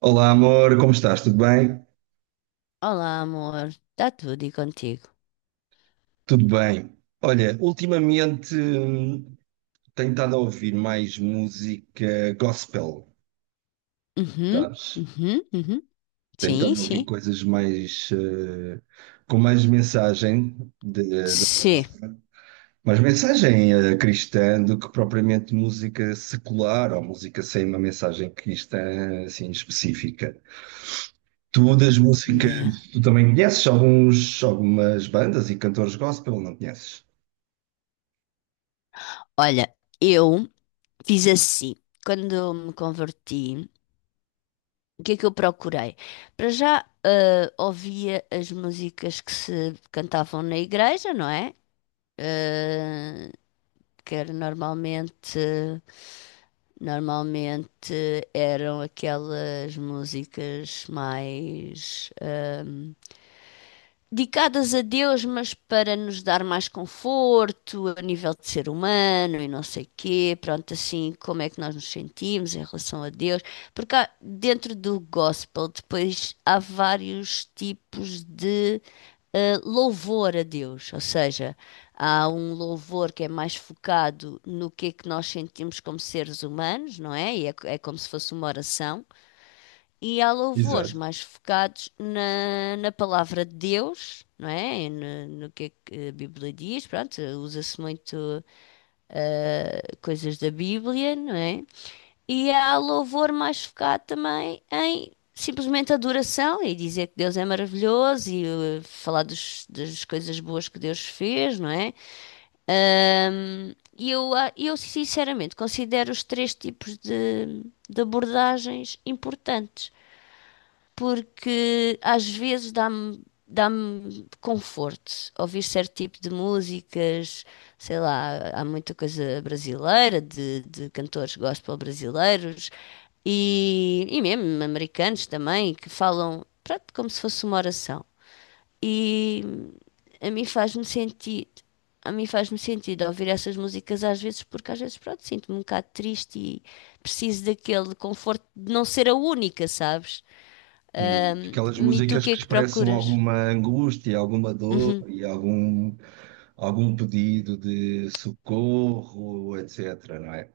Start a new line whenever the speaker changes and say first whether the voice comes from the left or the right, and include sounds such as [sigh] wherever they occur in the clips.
right: Olá, amor, como estás? Tudo bem?
left: Olá, amor. Está tudo e contigo?
right: Tudo bem. Olha, ultimamente tenho estado a ouvir mais música gospel,
left: Uhum,
right: sabes?
left: uhum, uhum.
right: Tenho
left: Sim,
right: estado a ouvir
left: sim.
right: coisas mais com mais mensagem, de,
left: Sim.
right: mais mensagem cristã do que propriamente música secular ou música sem uma mensagem cristã assim específica. Tu das
left: Yeah.
right: músicas, tu também conheces algumas bandas e cantores gospel, não conheces?
left: Olha, eu fiz assim. Quando me converti, o que é que eu procurei? Para já, ouvia as músicas que se cantavam na igreja, não é? Eh, que era normalmente, eram aquelas músicas mais dedicadas a Deus, mas para nos dar mais conforto a nível de ser humano e não sei quê, pronto, assim, como é que nós nos sentimos em relação a Deus, porque dentro do gospel depois há vários tipos de louvor a Deus, ou seja, há um louvor que é mais focado no que é que nós sentimos como seres humanos, não é? É como se fosse uma oração. E há louvores
right: Exato.
left: mais focados na palavra de Deus, não é? No que é que a Bíblia diz, pronto, usa-se muito coisas da Bíblia, não é? E há louvor mais focado também em simplesmente adoração e dizer que Deus é maravilhoso e falar das coisas boas que Deus fez, não é? Eu sinceramente considero os três tipos de abordagens importantes porque às vezes dá-me conforto ouvir certo tipo de músicas, sei lá, há muita coisa brasileira, de cantores gospel brasileiros e mesmo americanos também, que falam, pronto, como se fosse uma oração. E a mim faz-me sentido. A mim faz-me sentido ouvir essas músicas às vezes, porque às vezes, pronto, sinto-me um bocado triste e preciso daquele conforto de não ser a única, sabes? Ahm,
right: Aquelas
left: e tu o
right: músicas
left: que é
right: que
left: que
right: expressam
left: procuras?
right: alguma angústia, alguma dor
left: Uhum,
right: e algum pedido de socorro, etc, não é?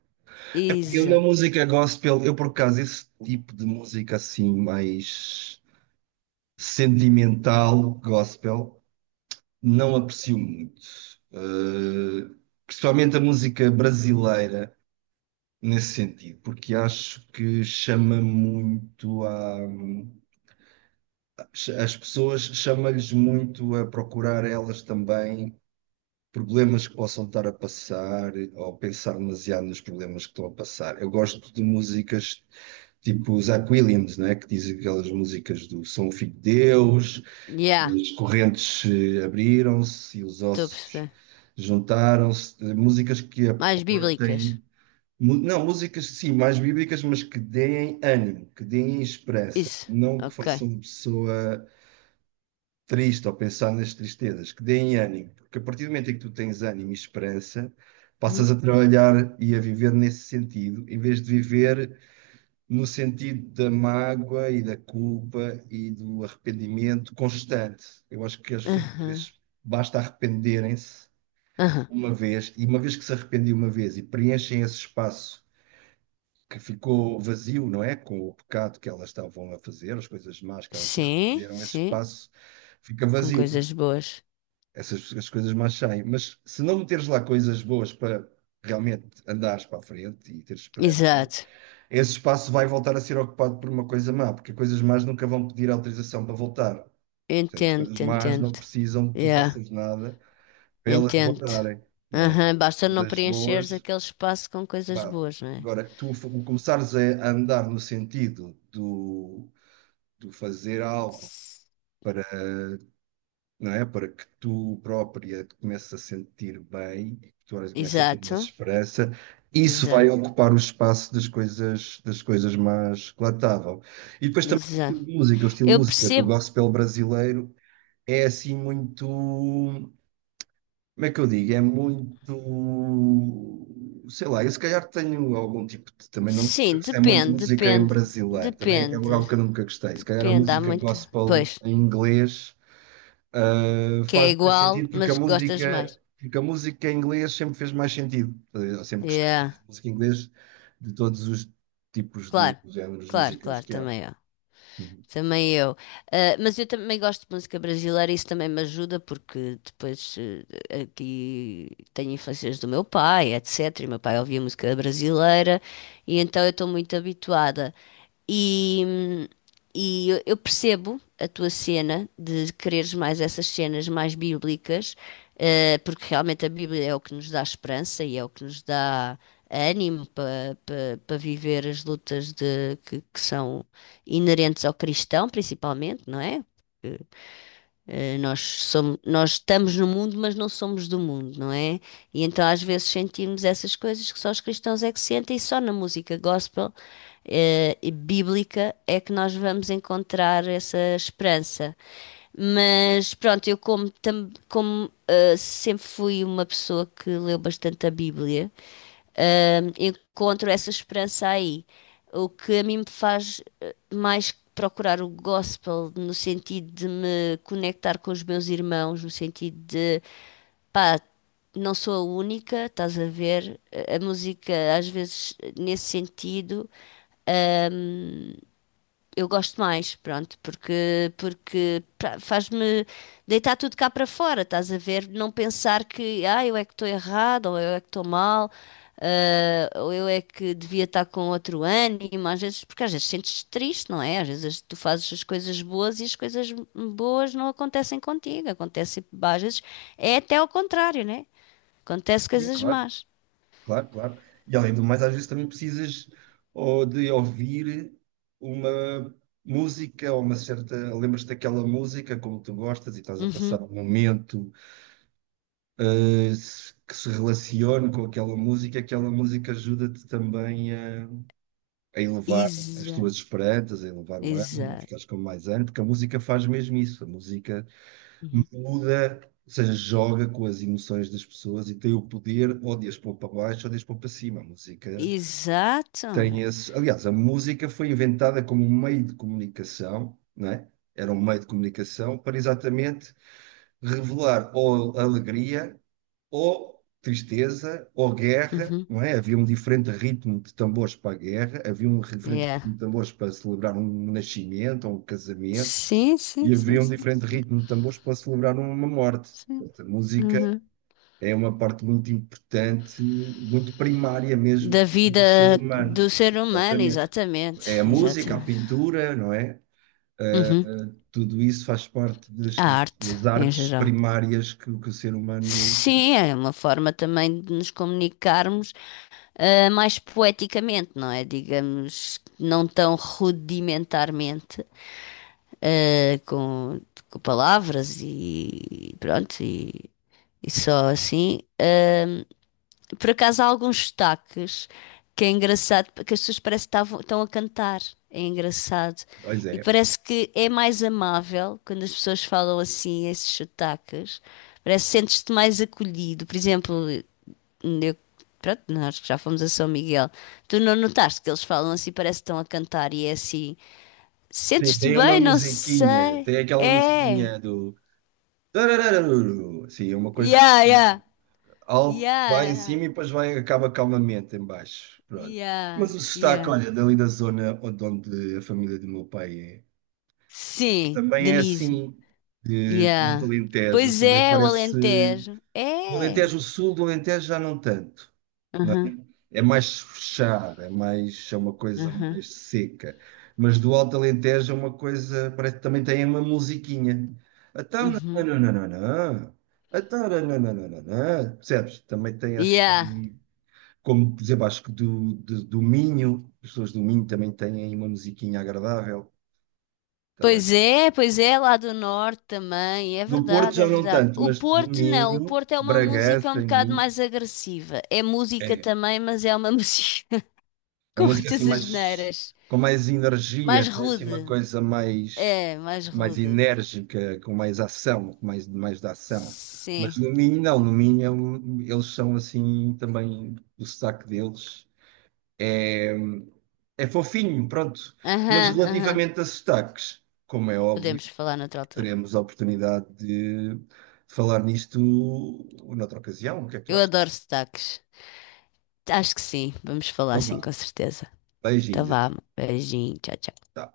right: Eu na
left: exato.
right: música gospel, eu por acaso esse tipo de música assim mais sentimental, gospel, não aprecio muito. Eh, Principalmente a música brasileira nesse sentido, porque acho que chama muito à as pessoas chamam lhes muito a procurar elas também problemas que possam estar a passar ou pensar demasiado nos problemas que estão a passar. Eu gosto de músicas tipo os Aquilians, né, que dizem aquelas músicas do Sou um filho de Deus,
left: Yeah,
right: as correntes abriram-se e os
left: estou a
right: ossos
left: perceber.
right: juntaram-se, eh, músicas que
left: Mais bíblicas.
right: aportem Não, músicas sim, mais bíblicas, mas que deem ânimo, que deem esperança,
left: Isso.
right: não que
left: Ok.
right: façam a pessoa triste ou pensar nas tristezas, que deem ânimo, porque a partir do momento em que tu tens ânimo e esperança, passas
left: Uhum.
right: a trabalhar e a viver nesse sentido, em vez de viver no sentido da mágoa e da culpa e do arrependimento constante. Eu acho que as pessoas às
left: Aham.
right: vezes basta arrependerem-se
left: Aham.
right: uma vez, e uma vez que se arrependem uma vez e preenchem esse espaço que ficou vazio, não é? Com o pecado que elas estavam a fazer, as coisas más que elas se
left: Sim,
right: arrependeram, esse
left: sim.
right: espaço fica
left: Com
right: vazio
left: coisas boas.
right: essas as coisas mais saem. Mas se não meteres lá coisas boas para realmente andares para a frente e teres esperança,
left: Exato.
right: esse espaço vai voltar a ser ocupado por uma coisa má, porque coisas más nunca vão pedir autorização para voltar. Ou seja, as
left: Entendo,
right: coisas más
left: entendo.
right: não precisam que tu
left: Yeah,
right: faças nada para elas
left: entendo.
right: voltarem, não é?
left: Aham. Basta
right: Mas
left: não
right: as
left: preencheres
right: boas,
left: aquele espaço com coisas
right: pá,
left: boas, não é?
right: agora que tu começares a andar no sentido do fazer algo.
left: S-
right: Não é? Para que tu própria te comeces a sentir bem, que tu olhas e comeces a ter mais
left: Exato.
right: esperança, isso vai
left: Exato.
right: ocupar o espaço das das coisas más que lá estavam. E depois também o estilo
left: Exato.
right: de música, o estilo de
left: Eu
right: música do
left: percebo.
right: gospel brasileiro é assim muito, como é que eu digo? É muito, sei lá, eu se calhar tenho algum tipo de, também não
left: Sim,
right: é muito
left: depende,
right: música em
left: depende,
right: brasileiro, também é
left: depende.
right: algo que eu nunca gostei, se calhar a
left: Depende, há
right: música
left: muito.
right: gospel
left: Pois,
right: em inglês
left: que é
right: faz mais
left: igual,
right: sentido
left: mas gostas mais.
right: porque a música em inglês sempre fez mais sentido. Eu sempre gostei mais
left: Yeah,
right: de música em inglês de todos os tipos de
left: claro,
right: géneros
left: claro,
right: musicais
left: claro,
right: que há.
left: também.
right: Uhum.
left: Também eu. Ah, mas eu também gosto de música brasileira, isso também me ajuda, porque depois aqui tenho influências do meu pai, etc. E meu pai ouvia música brasileira, e então eu estou muito habituada. E, e eu percebo a tua cena de quereres mais essas cenas mais bíblicas, porque realmente a Bíblia é o que nos dá esperança e é o que nos dá ânimo para viver as lutas de, que são inerentes ao cristão, principalmente, não é? Nós somos, nós estamos no mundo, mas não somos do mundo, não é? E então às vezes sentimos essas coisas que só os cristãos é que sentem, e só na música gospel, e bíblica é que nós vamos encontrar essa esperança. Mas pronto, eu como, tam- como, eh, sempre fui uma pessoa que leu bastante a Bíblia, encontro essa esperança aí. O que a mim me faz mais procurar o gospel no sentido de me conectar com os meus irmãos, no sentido de, pá, não sou a única, estás a ver? A música, às vezes, nesse sentido, eu gosto mais, pronto, porque faz-me deitar tudo cá para fora, estás a ver? Não pensar que, ah, eu é que estou errado, ou eu é que estou mal, ah, ou eu é que devia estar com outro ânimo, às vezes, porque às vezes sentes triste, não é? Às vezes tu fazes as coisas boas e as coisas boas não acontecem contigo, acontece, às vezes é até ao contrário, né? Acontece
right: Sim,
left: coisas
right: claro,
left: más.
right: claro, claro. E além do mais, às vezes também precisas ou de ouvir uma música ou uma certa. Lembras-te daquela música como tu gostas e estás a
left: Uhum.
right: passar um momento que se relacione com aquela música ajuda-te também a elevar as
left: Exa,
right: tuas esperanças, a elevar o ânimo, a
left: Exato.
right: ficares com mais ânimo, porque a música faz mesmo isso. A música
left: Uhum.
right: muda, ou seja, joga com as emoções das pessoas e tem o poder ou de as pôr para baixo ou de as pôr para cima. A música
left: Exato.
right: tem esse. Aliás, a música foi inventada como um meio de comunicação, não é? Era um meio de comunicação para exatamente revelar ou a alegria ou tristeza, ou guerra,
left: Uhum.
right: não é? Havia um diferente ritmo de tambores para a guerra, havia um diferente
left: Yeah.
right: ritmo de tambores para celebrar um nascimento ou um casamento,
left: Sim, sim,
right: e
left: sim,
right: havia um
left: sim,
right: diferente ritmo de tambores para celebrar uma morte.
left: sim.
right: Portanto, a música
left: Uhum.
right: é uma parte muito importante, muito primária mesmo
left: Da vida
right: do ser
left: do
right: humano.
left: ser humano,
right: Exatamente.
left: exatamente,
right: É a música, a
left: exatamente.
right: pintura, não é? Ah,
left: Uhum.
right: ah, tudo isso faz parte das,
left: A arte,
right: das
left: em
right: artes
left: geral.
right: primárias que o ser humano,
left: Sim, é uma forma também de nos comunicarmos, ah, mais poeticamente, não é? Digamos, não tão rudimentarmente, ah, com palavras e pronto, e só assim. Por acaso há alguns sotaques que é engraçado, porque as pessoas parece que estão a cantar. É engraçado.
right: pois
left: E
right: é.
left: parece que é mais amável quando as pessoas falam assim, esses sotaques. Parece que sentes-te mais acolhido. Por exemplo, eu, pronto, nós que já fomos a São Miguel, tu não notaste que eles falam assim, parece que estão a cantar e é assim.
right: Sim,
left: Sentes-te
right: tem uma
left: bem? Não
right: musiquinha,
left: sei.
right: tem aquela
left: É.
right: musiquinha do tararararuru. Sim, é uma coisa
left: Yeah,
right: que
left: yeah.
right: alto vai em
left: Yeah,
right: cima e depois vai, acaba calmamente em baixo. Pronto.
left: yeah.
right: Mas o
left: Yeah,
right: sotaque,
left: yeah.
right: olha, dali da zona onde onde a família do meu pai é,
left: Sim,
right: também é
left: Denise.
right: assim, de, do
left: Yeah.
right: Alentejo,
left: Pois
right: também
left: é, o
right: parece.
left: Alentejo.
right: Do
left: É.
right: Alentejo Sul, do Alentejo já não tanto.
left: Aham,
right: É mais fechada, é mais, é uma coisa
left: aham,
right: mais seca. Mas do Alto Alentejo é uma coisa, parece que também tem uma musiquinha. Então, não,
left: uhum.
right: não, não, não, não. Então, não, não, não, não, não, não. Percebes? Também tem
left: Yeah.
right: assim, como por exemplo, acho que do Minho, as pessoas do Minho também têm aí uma musiquinha agradável. Estás a ver?
left: Pois é, lá do norte também. É
right: Do Porto
left: verdade,
right: já
left: é
right: não
left: verdade.
right: tanto,
left: O
right: mas do
left: Porto não, o
right: Minho,
left: Porto é uma música um
right: Bragança, em
left: bocado
right: Minho.
left: mais agressiva. É música
right: É,
left: também, mas é uma [laughs] música
right: é
left: com
right: uma música assim
left: muitas
right: mais
left: asneiras.
right: com mais energia,
left: Mais
right: né? Assim, uma
left: rude.
right: coisa mais
left: É, mais
right: mais
left: rude.
right: enérgica, com mais ação, com mais da ação. Mas
left: Sim.
right: no Minho não, no Minho é eles são assim também o sotaque deles é é fofinho, pronto. Mas
left: Aham, aham.
right: relativamente a sotaques, como é óbvio,
left: Podemos falar noutra altura.
right: teremos a oportunidade de falar nisto noutra ocasião. O que é que tu
left: Eu
right: achas?
left: adoro sotaques. Acho que sim, vamos falar
right: Então
left: sim,
right: vá,
left: com certeza. Então
right: beijinhos então.
left: vamos. Beijinho. Tchau, tchau.
right: Tá.